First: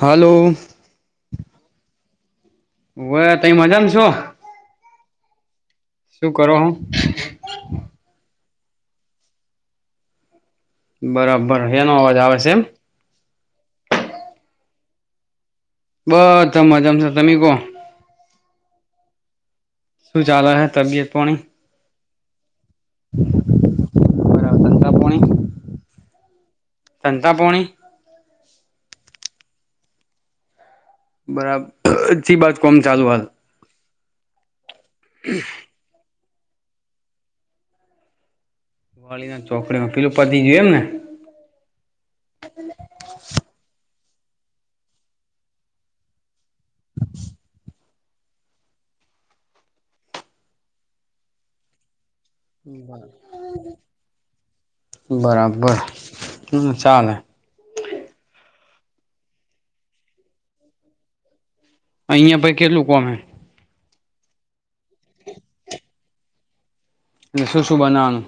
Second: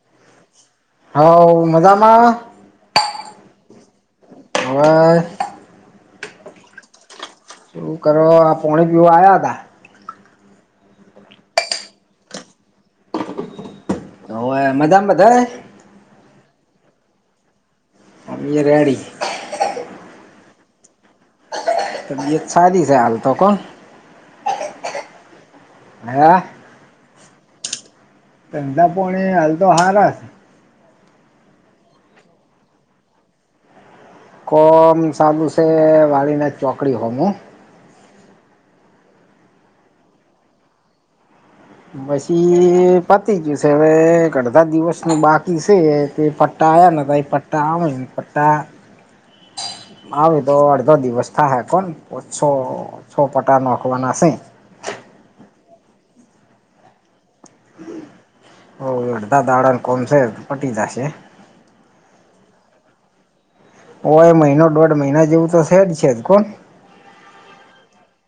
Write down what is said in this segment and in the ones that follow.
હાલો. હવ મજામાં. હવે તઈ મજામાં છો હવે શું કરો હો. શું કરો પોણી પીવા આયા હતા આવ્યા હતા. બરાબર એનો અવાજ આવે છે એમ. ઓવે મજામાં બધાય. બધાજજામશે તમે કો અ મેં રેડી. શું ચાલે હ તબિયત પાણી. તબિયત સારી છે હાલ તો કો. બરાબર ધંધા પાણી હા. ધંધા પાણી. ધંધા પોણી હાલ તો હારા છે. બરાબર હછી બાજ કોમ ચાલુ હૈ. કો મ ચાલુ છે વાળને ચોકડી હોમુ. વાલી દાળ ચોકડીમાં પેલું પતિ ગયુ એમ ને. પછી પતી ગયું છે હવે અડધા દિવસનું બાકી છે તે ટાય અને ભાઈ પટ્ટા આમ પા આવ તો અડધો દિવસ થાય હે કોણ ઓછો છો પટા નોખવાના શે. બરાબર હમ્મ ચાલે. હ અડધા દાડાને કોમશે તો પટી જશે. અહિયાં ભાઈ કેટલું કોમ હૈ. ઓ એ મહિનો દોઢ મહિના જેવું તો છે જ છે જ કોણ. અને શ સુ શ બનાનું?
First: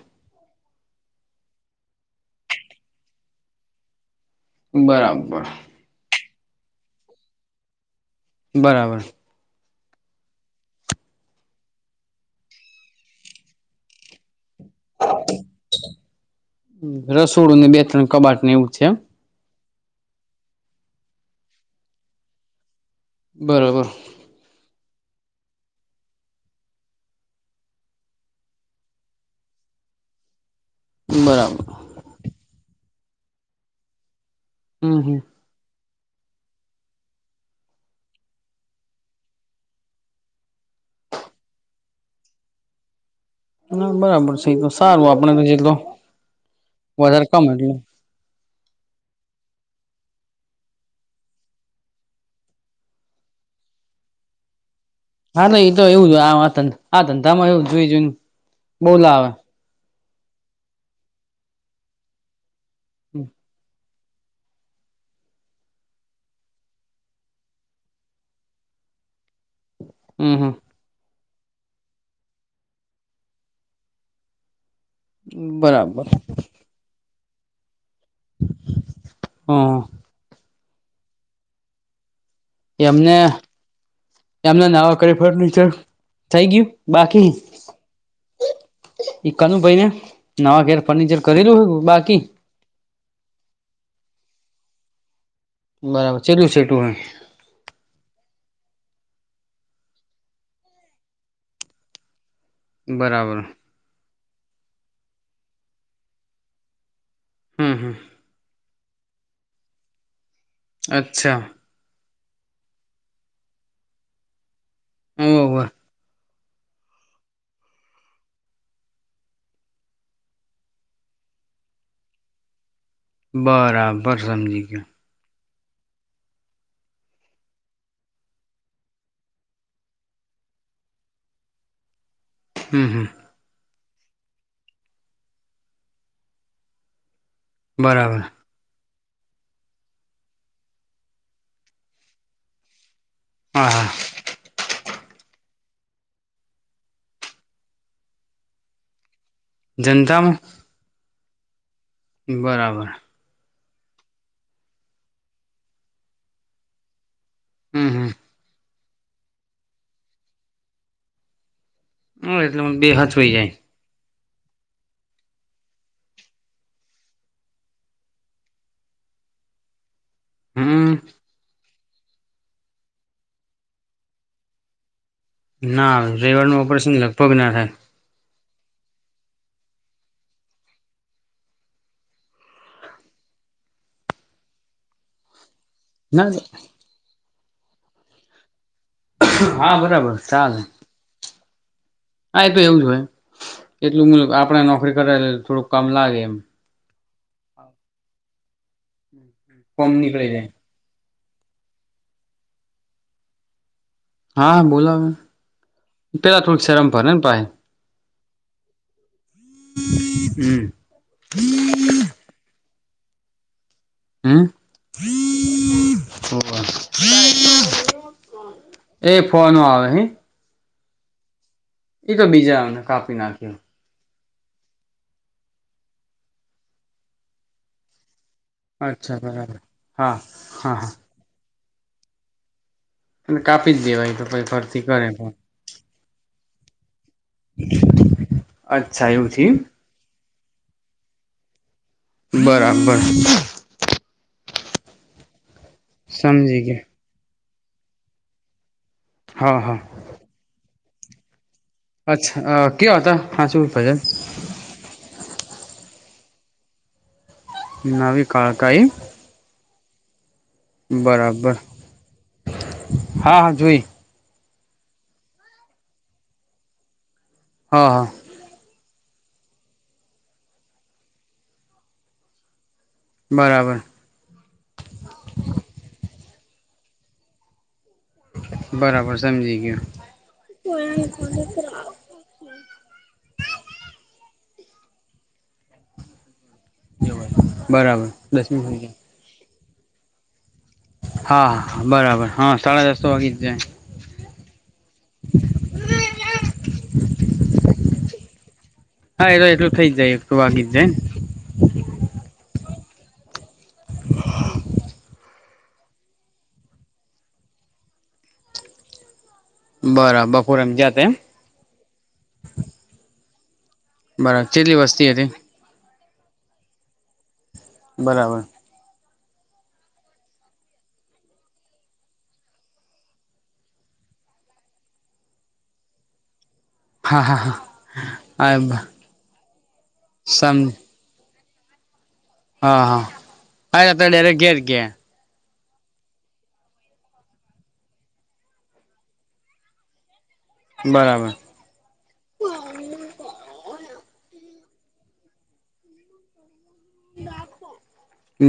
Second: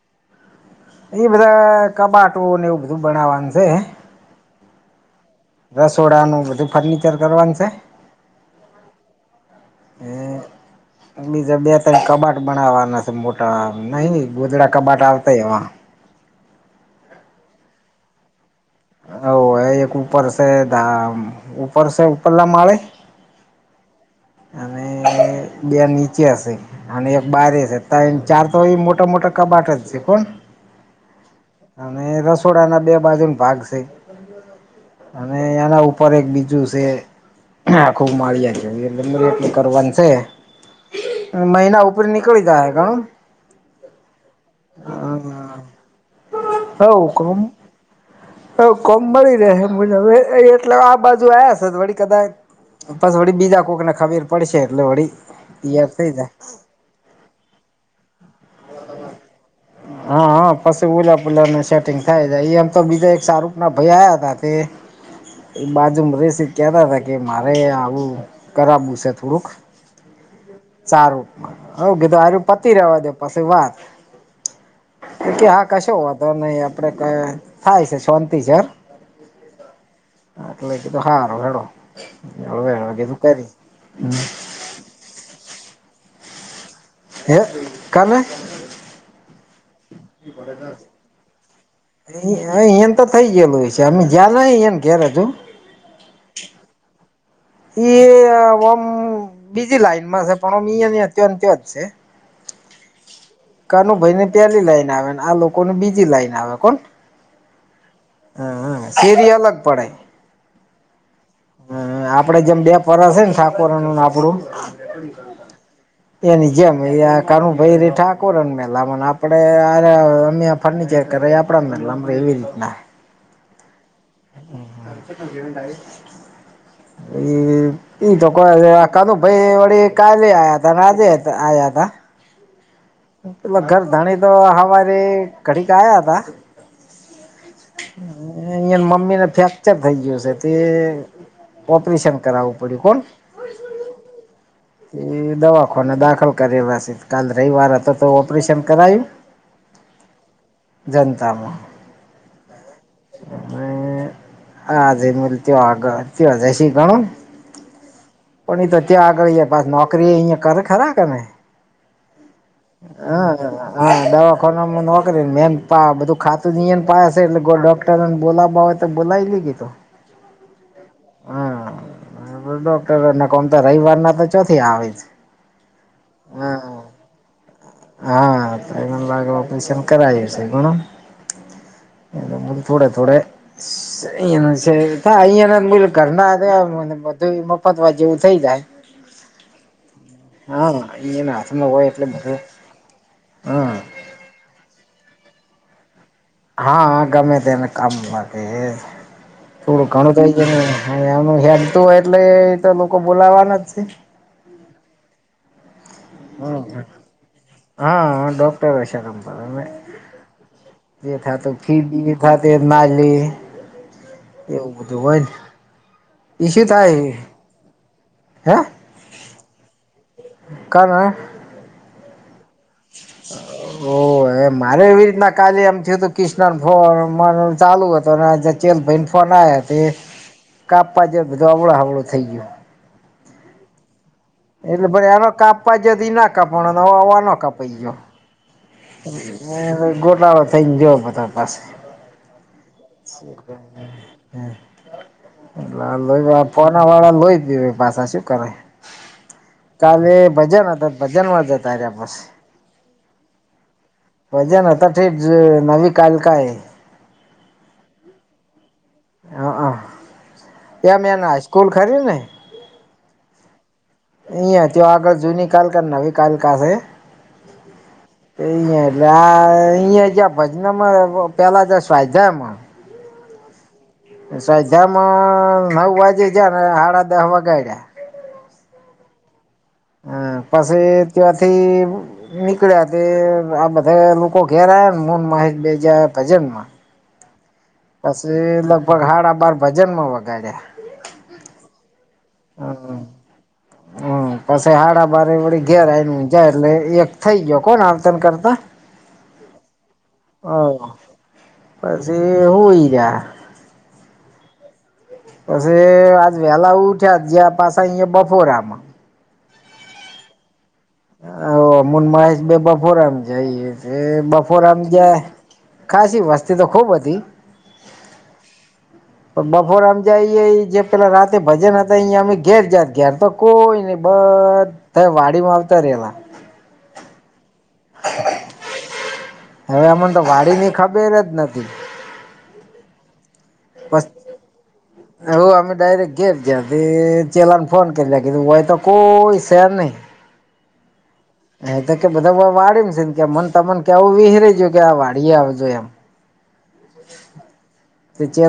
એ બધા કબાટોને એવું બધું બનાવવાનું છે. બરાબર. રસોડાનું બધું ફર્નિચર કરવાનું છે. બરાબર. હે એ. બીજા બે તકબાટ બનાવાના છે મોટા નહી ગોધડા કબાટ આવતાય એવા. રસોડું ને બે ત્રણ કબાટ ને એવું છે. હ એ એક ઉપર છે ઉપર છે પલમ માળે. બરબર. અને બે નીચે હશે. અને એક બારે છે ત ચાર તો મોટા મોટા કબાટ જ છે કોણ. બરાબર. અને રસોડા ના બે બાજુ ન ભાગ છે. હમ્મ. અને એના ઉપર એક બીજું છે, આખુંબ માળિયા જેવું. એટલી કરવાની છે, મહિના ઉપર નીકળી જાય હ કા. હા બરાબર છે તો સારું આપડ તો જેટલ, વધારે કમે એટલ. હ કોમ મળી રહે મુજબ એટલે આ બાજુ આવ્યા છે વળી કદાચ બસ વળી બીજા કોક ને ખબીર પડશે એટલે વળ હા ન એ તો એવું આ આ ધંધા માં એવું જોઈ જોઈને બોલા આવે. હા હા પછી ઉલા પુલાને સેટિંગ થાય જાય એમ તો બીજું એક સારું ના ભૈયાયા તે એ બાજુમાં રસી કેતા હતા કે મારે આવું કરું છે થોડુંક. હમ હમ. સારુંમાં, હ કેતો આારું પતિ રવા દે પાછી વાત. કે હા કશ બરાબર હોવા તો નહી આપડે થાય છે શાંતિ છે. હમ્મ. એટલે કીધું હારો, વેડો કીધું કરી. એમના નાવા કર ફર્નિચર થઈ ગયું બાકી? હે કાલે ઈ કનુ ભાઈ ને નવા ઘેર ફર્નિચર કરેલું હોય બાકી? અ એન તો થઈ ગયેલું હોય છે અમે જયા એને કે્યારે છુ. બરાબર છેલું છેટું હ? એ ઓમ બીજી લાઈનમાં છે પણની હતંત જ છે. બરાબર. કાનુ ભાઈ ને પેલી લાઈન આવેને આ લોકોને બીજી લાઈન આવે કોણ. હમ હા. હમ સીરી અલગ પડે. અચ્છા. હમ આપડે જેમ બે ફર છે ને સાકુરનું આપડું. ઓહો એની જેમ કાનુભાઈ ર ઠાકોરનમેલાને આપડે અમે ફર્નિચર કર આપણાનેટ અમ એવી રીતના. બરાબર સમજી ગયો. એ એ તો કાનુ ભાઈ વળી કાલે આયા હતા આજે આયા હતા. હમ હમ. પે ઘર ધાણી તો હવારી ઘડીક આયા હતા. બરાબર. અહીં મમ્મી ને ફ્રેક્ચર થઈ ગયો છે તે ઓપરેશન કરાવવું પડ્યું કોણ. હા, હા. એ દવાખાને દાખલ કરે પાસે કાલ રવિવાર તો ઓપરેશન કરાયું. જનતામાં. જનતામાં. બરાબર. અને હજે ત આગળ ત જશ ગણું હમ્મ, હમ્મ. નહી તો ત્યાં આગળ બ નોકરી અહીં કર ખરા કે નહીં. હમ્મ એટલે બે હચવાઈ હા. જાય હા દવાખોનામાં નોકરી ને એમ બધું ખાતું એ પાયા છે એટલે ગો લોક તર ને બોલાવા હોય તો બોલાવી લઈએ તો. હમ્મ. બરાબર ડોક્ટર કોમ તો રવિવાર ના તો ચોથી આવે જ. ના રવિવારનું ઓપરેશન લગભગ ના થાય. હા, તઈ મને લાગે ઓપરેશન કરાવે છે ઘણો. એ થોડે થોડે સે અહીયા તા અહીંયા ના મુજ ના ઘરના બધું એ મફત વા જેવું થઇ જાય. હા, બરાબર ચાલેે. ઈ ના હાથમાં હોય એટલે બ હા, એ તો એવું જ હોય એટલું મેં આપડે નોકરી કરે થોડુંક કામ લાગે એમ. હા ગમે તેને કામલાગે એ થોડું કોમ ઘણું નીકળી થઈ જાય એ ને હા એમનું હેમતું હોય એટલે તો લોકો બોલાવાના જ છે. હા બોલાવે. તે પેલા થોડુક હમ શરમ ભરે ના પાહે. હા ડોક્ટર એ શરમ ભરે. હમ જે થાતો ફી દિયે. ખાતેર માલી હમ એવું બધું હોયને ઈ સે થાય હે. એ ફોન આવે નહી? કમ એ? એ તો બીજાને કાપી નાખ્યું. ઓ એ મારે એવી રીતના કાલે એમ થયું હતું ક્રષ્ન ફોન ચાલુ હતો ને આજે ચલ ભન અચ્છા ફોન બરાબર આ્યા તે હા હા હા કાપવા જે બધું અવળ હવળું થઈ ગયું. ને કાપી જ દેવાય એ તો. પછ ફરતી એટલે કરે ભાઈ આનો પણ કાપવા જયોથી ના કાપવાનો આવા ન કાપાઈ ગયો. અચ્છા એવું થયું એ ને ગોટાળો થઈ ને જો બધા પાસે બરાબર [inaudible] એટલે આ લોઈ સમજી ફોના ગયા વાળા લોઈ દ પાછા શું કરો. હા, હા. અને એ ભજે ને તો ભજન માં જતા રયા પાસ. અહ કે હતાં ખા છું ફજલ. વજન હતા ઠેટ નવી કલ કાય. નવી કળકાઈ. હ હ એ મે એને બરાબર સ્કૂલ ખરી્યું ને હા હા જોઈ એ ત્યાં તે તો આગળ જૂની કલકા નવી કલકા સે હા, હા. તે ઈહે એટલે આ અહીં જ ભજનમાં પેલા ત સ્વાયધામાં. બરાબર. અહ સાજામાં નવ વાગે જ ને સાડા દહ વાગાડ્યા. બરાબર સમજી ગ્યો. હમ પછી ત્યાંથી નીકળ્યા તે આ બધા લોકો ઘેર આયા ને [unintelligible] બેહ ગ્યા ભજનમાં જવાર પછી લગભગ હાડા બાર ભજનમાં વગાડ્યા. હા બરાબર હા સાડા દસ તો વાગી જ જાય. હમ્મ. પછી હાડા બારે વળી ઘેર આવી જાય એટલે એક થઈ ગયો કોણ આવતન કરતા? હા એ તો એટલુ થઈ જાય એકલું વાગી જાય પસી હુઈ ગ્યા. [inaudible] પસી આજ વેલા ઉઠ્યા જયા પાસા અયા બફોરામાં બરા બપોરામાં ગ્યા તા એમ [unintelligible] બફોરામાં જઈએ બરાબર કેટલી બફોરામ વસ્તી જ્યા હતી ખાાસી વસ્તી તો ખુબ હતી. બરાબર. બપોર આમ જાય જે પેલા રાતે ભજન હતા એયા અમે ઘેર જાત ઘેર તો કોઈ નઈ બધા વાડીમાં આવતા રેવાના હા હા હા [unintelligible] હવે એમને તો વાડી સમ ની ખબર જ નથી. હા હા આ [unintelligible] ડાયરેક ઘેર ગ્યા. હ અમે ડાયરેક્ટ ઘેર ગયા તે ચેલાને ફોન [unintelligible] હોય તો કોઈ શેર નઈ બરાબર. એ તો કે બધા વાળ ને છે કે મન તમન કે એવું વિહરાય ગયું કે આ વાળી આવ જો એમ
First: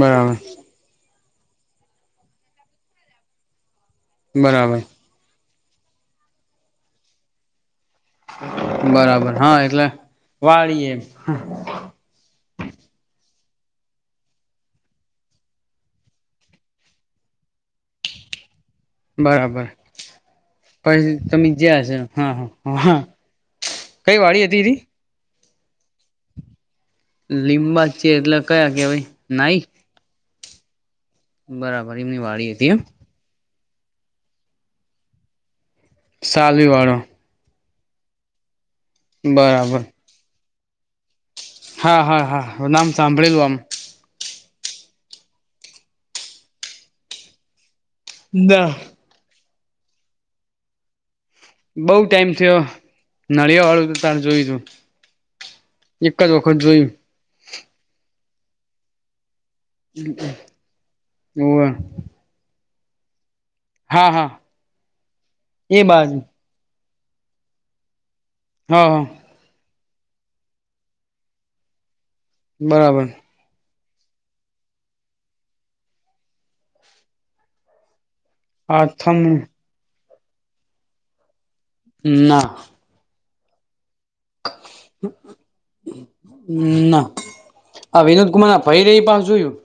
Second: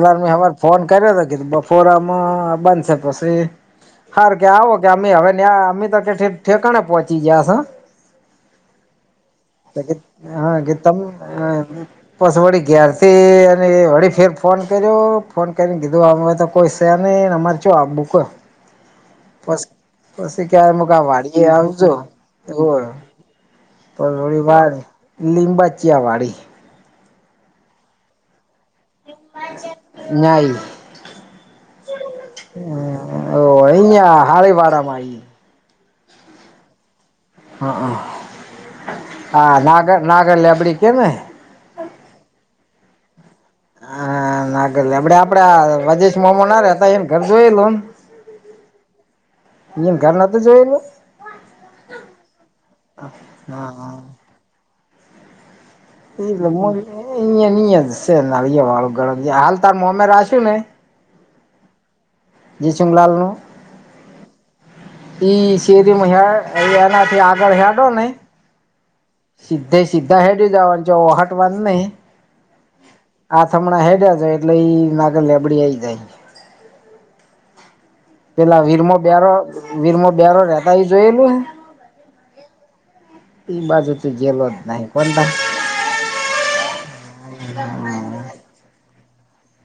બરાબર ફોન કર્યો હતો કીધું બપોરામાં બંધશે પસી હાર કે આવો બરાબર કે અમે હવે નયા અમે તો ઠેકાણે પહોંચી ગયા સ. બરાબર હા એટલે વાળી એમ [unintelligible] પસ વળી ગ્યાર થી અને વળી ફેર ફોન કર્યો ફોન કરીને કીધું અમે તો કોઈ શેર ની અમારે [unintelligible] પસ બરાબર પસી ક્યારે મુક આ પછી તમે વાડી જ્યાં આવજો હશે હા હા એવું હ હા કઈ વાડી [unintelligible] હતી તી વાળ લીંબાચીિયા વાડી લીંબાચ્યા એટલે કયા કેવાાઈ નાઈ નાઈ બરાબર એમની વાડી હતી એમ ઓ અહીયા હારે વાડામાં સાલી વાળો હ હ બરાબર નાગર નાગર લેબડી કેને હા હા હા નામ સાંભળીલું આમ હા નાગર લેબડી આપડે આ રાજેશ મોમ ના રેતા હ એને ઘર જોય લયો. [unintelligible] તુએ ઘર નોતું જોયલુ બઉ ટાઈમ થયો નળિયા વાળું તો હા તારે જોયું તું. એક જ વખત જોયું [unintelligible] સે નડિયાવાળું ઘર હોવ [unintelligible] લાલનું હા હા ઈ એ શેરી માં બાજુ [unintelligible] એ એનાથી આગળ હેડો નઈ હા. સિધે સીધા હેડી જવાનું જે ઓહાટવાનું નઈ બરાબર. આ હમણાં હેડ્યા જ એટલે ઈ માગ લેબડી આઈ જાય. પેલા વીરમો આથમ બ્યાર વીરમો બ્યારો રહેતા જોયેલું હે? ના. [unintelligible] ના આ વિનોદ કુમાર ના [unintelligible] પાસ જોયું.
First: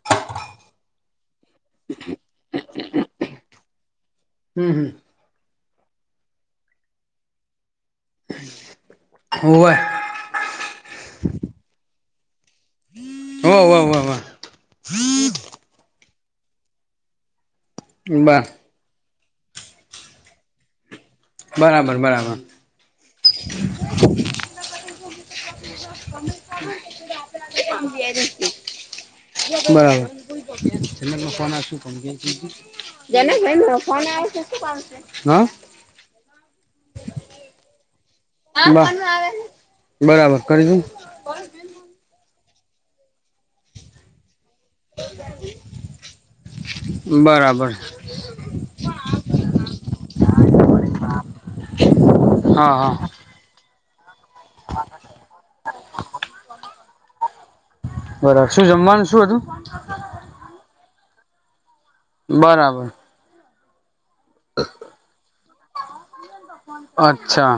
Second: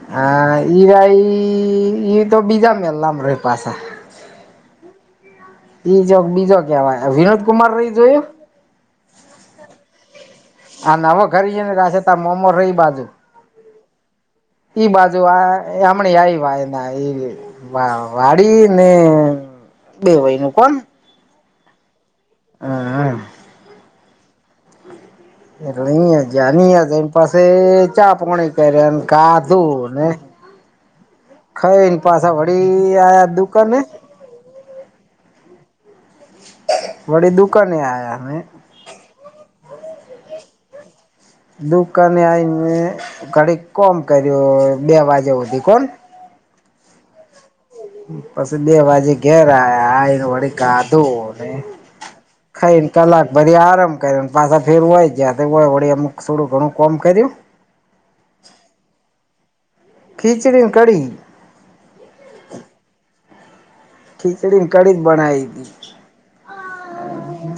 [unintelligible] ઈ તો બીજા [unintelligible] હમ્મ હમ્મ. એજો બીજો કેવાય વિનોદ કુમાર રહી જોયો હવે આ નવ ઘરી જઈ ને કસે ત મોમો રહી બાજુ. હોહ વાહ. ઈ બાજુ આ હમને આ વા એ બા વાડી ને બે વય નું કોણ. બરાબર બરાબર. હા હા. [inaudible] એટલે અહિયાં જ અહિયાં જઈને પાસે ચા પોણી કર્યા ખાધું બરાબર. ને ફ ખાઈને પાછા વળી આયા દુકાને ફ [unintelligible] હા. વડી દુકાને આયા હમે. બ બરાબર કરીશું. દુકાને આવીઈને ઘડી કોમ કર્યો બે વાગ્યા સુધી કોણ. બરાબર. પછી બે વાજે ઘેર આ આને વળી કાધુ ને. હા ખાઈને હા કલાક ભરી આરામ કરીને પાછા ફેર હોય ગયા તો હોય વળી અમક થોડું ઘણું કોમ કર્યું. બરાબર શું જમવાનું શું હતું? હ [unintelligible] ખીચડી કડી. બરાબર. ખીચડી ને કડી બનાઈ હતી. અચ્છા.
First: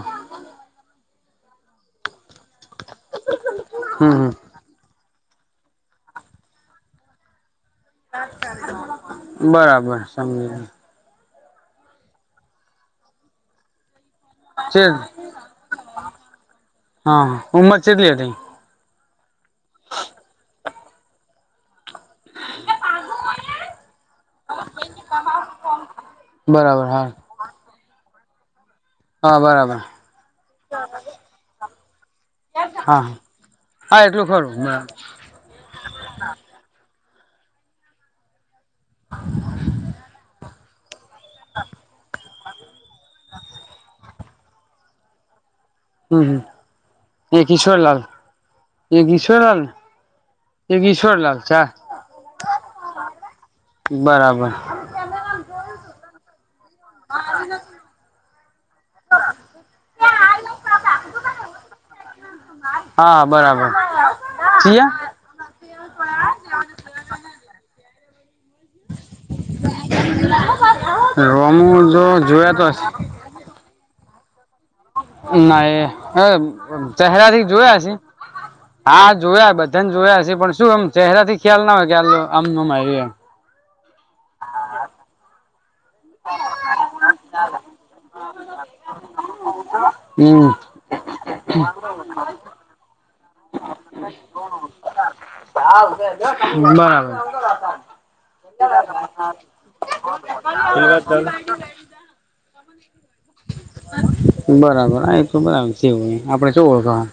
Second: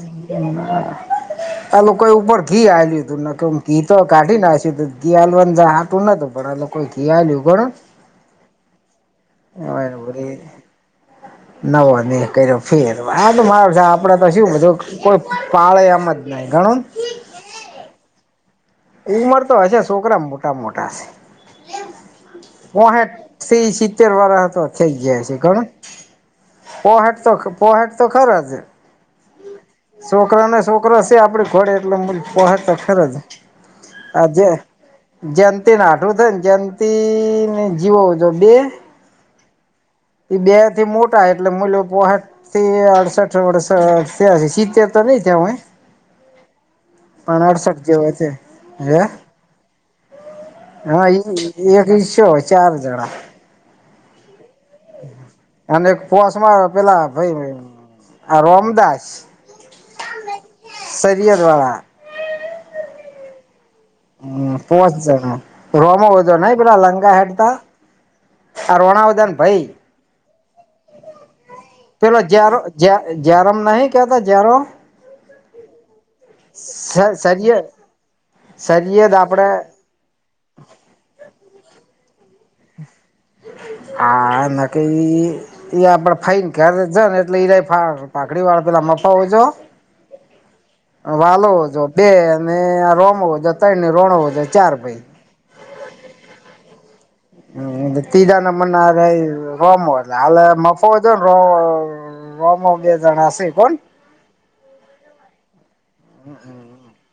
આલું કઈ ઉપર ઘી આલ્યું હતું કે ઘી તો હમ કાઢી હમ નાયું ત. ઘી હલવા હાટું નાતું પણ લોકો ઘીયાલ્યું ઘણ. બરાબર સમજી. નવો નહી કર્યો ફેર આ તો મારો આપડે તો શું છે કોઈ પાળે એમ જ નહી ગણ. ઉમર છેટલી હતી? ઉમર તો હશે છોકરા મોટા મોટા છે. ઓ થી સિત્તેર વાર તો થઇ ગયા છે ગણ. બરાબર હા પોહાટ તો પોહાટ તો ખર જ. હા બરાબર છોકરાને છોકરા છે આપડી ઘોડે એટલે પતા ખર હા જ. હા એટલું આ જે ખરું બરાબર જયંતીને આઠું થાય ને જયંતી ને જીવો જો બે. બે થી મોટા એટલે મલ પોઠ થી અડસઠ વર્ષ તે્યા શીતે તો નહી થયા હોવે. હમ હમ પણ એક અડસઠ ઈશ્વરલાલ જેવાય છે હે. એક ઈશ્વરલાલ એક હા ઈશ્વરલાલ ચા એક ઈસ્યો હોય ચાર જણા. બરાબર. અને પોસમાં પેલા ભાઈ. રમદાસ, સરયત વાળ. હા બરાબર. હમ્મ હું વાત ચિયા જાણો? રોમો વધો નહી પેલા લાંંગા હેડતા, આ રોણા બધા ને ભાઈ રમુ જો જોયા તો હસે? જરમ નહીં કતા જરમ. ના હ ચહેરા થી સરિયે જોયા છે, સરિયદ હા આપડે જોયા બધા. તને જોયા હ પણ શું એમ ચહેરા થી ખ્યાલ ના હોય કે આ આમમ આવ એમ. આ નાકી એ આપડે ફાઈન ક્યારે જ ને એટલે ઈરા પાખડી વાળા પેલા મફા હોજો. હમ્મ. વાલોજો બે અને આ રોમોજો ત્રણની રોણોજો ચાર ભાઈ. હા [unintelligible] બરાબર હ તીજા ના હારે રમ હો એટલે હ મફો છે ને રો રોમો બે જણા શે કોણ? બરાબર આ એક તો બરા છેવું આપડે શું ઓળખાણ.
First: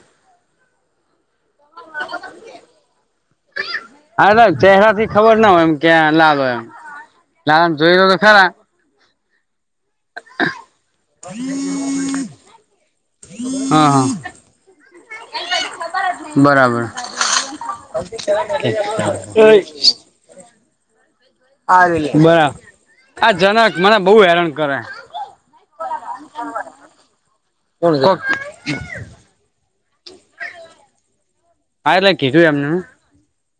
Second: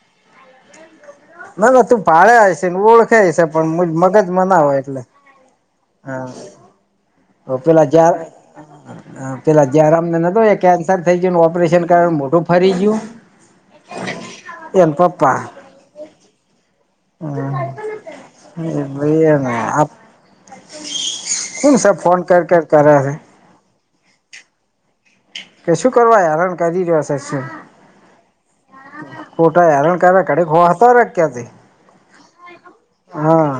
ના ના તું ભાડે હશે ઓળખે હશે પણ મગજમાં ના હોય એટલે પેહલાથી ખબર ના હોય એમ. ક્યાં હા લાલો એમ લાલો ન પેલા જોયો તો જ્યા ખરા. પેલા જયરામને નતો એ કેન્સર થઈ ગ્યુંને ઓપરેશન કરઇવુ મોદુ ફરી ગ્યું? હા હા. એન પપ્પા. બરાબર ઠીક છે. કોણ સે ફોન કર કર કરે હે આ જનક મને બહુ હેરાન કરે. કે શું કરવા હેરણ કરી રહ્યો સે? કોણ [unintelligible] કોટા હેરાણ કર્યા કડી ખોવા હતા ક્યાંથી. હા ઈરે કીધું એમને. હા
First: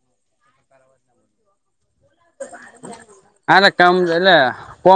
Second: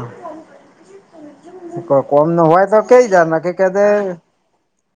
કો કોમ ના હોય તો કેઈ જાય ન હા કે એટલે દે કામ એટલે કોમ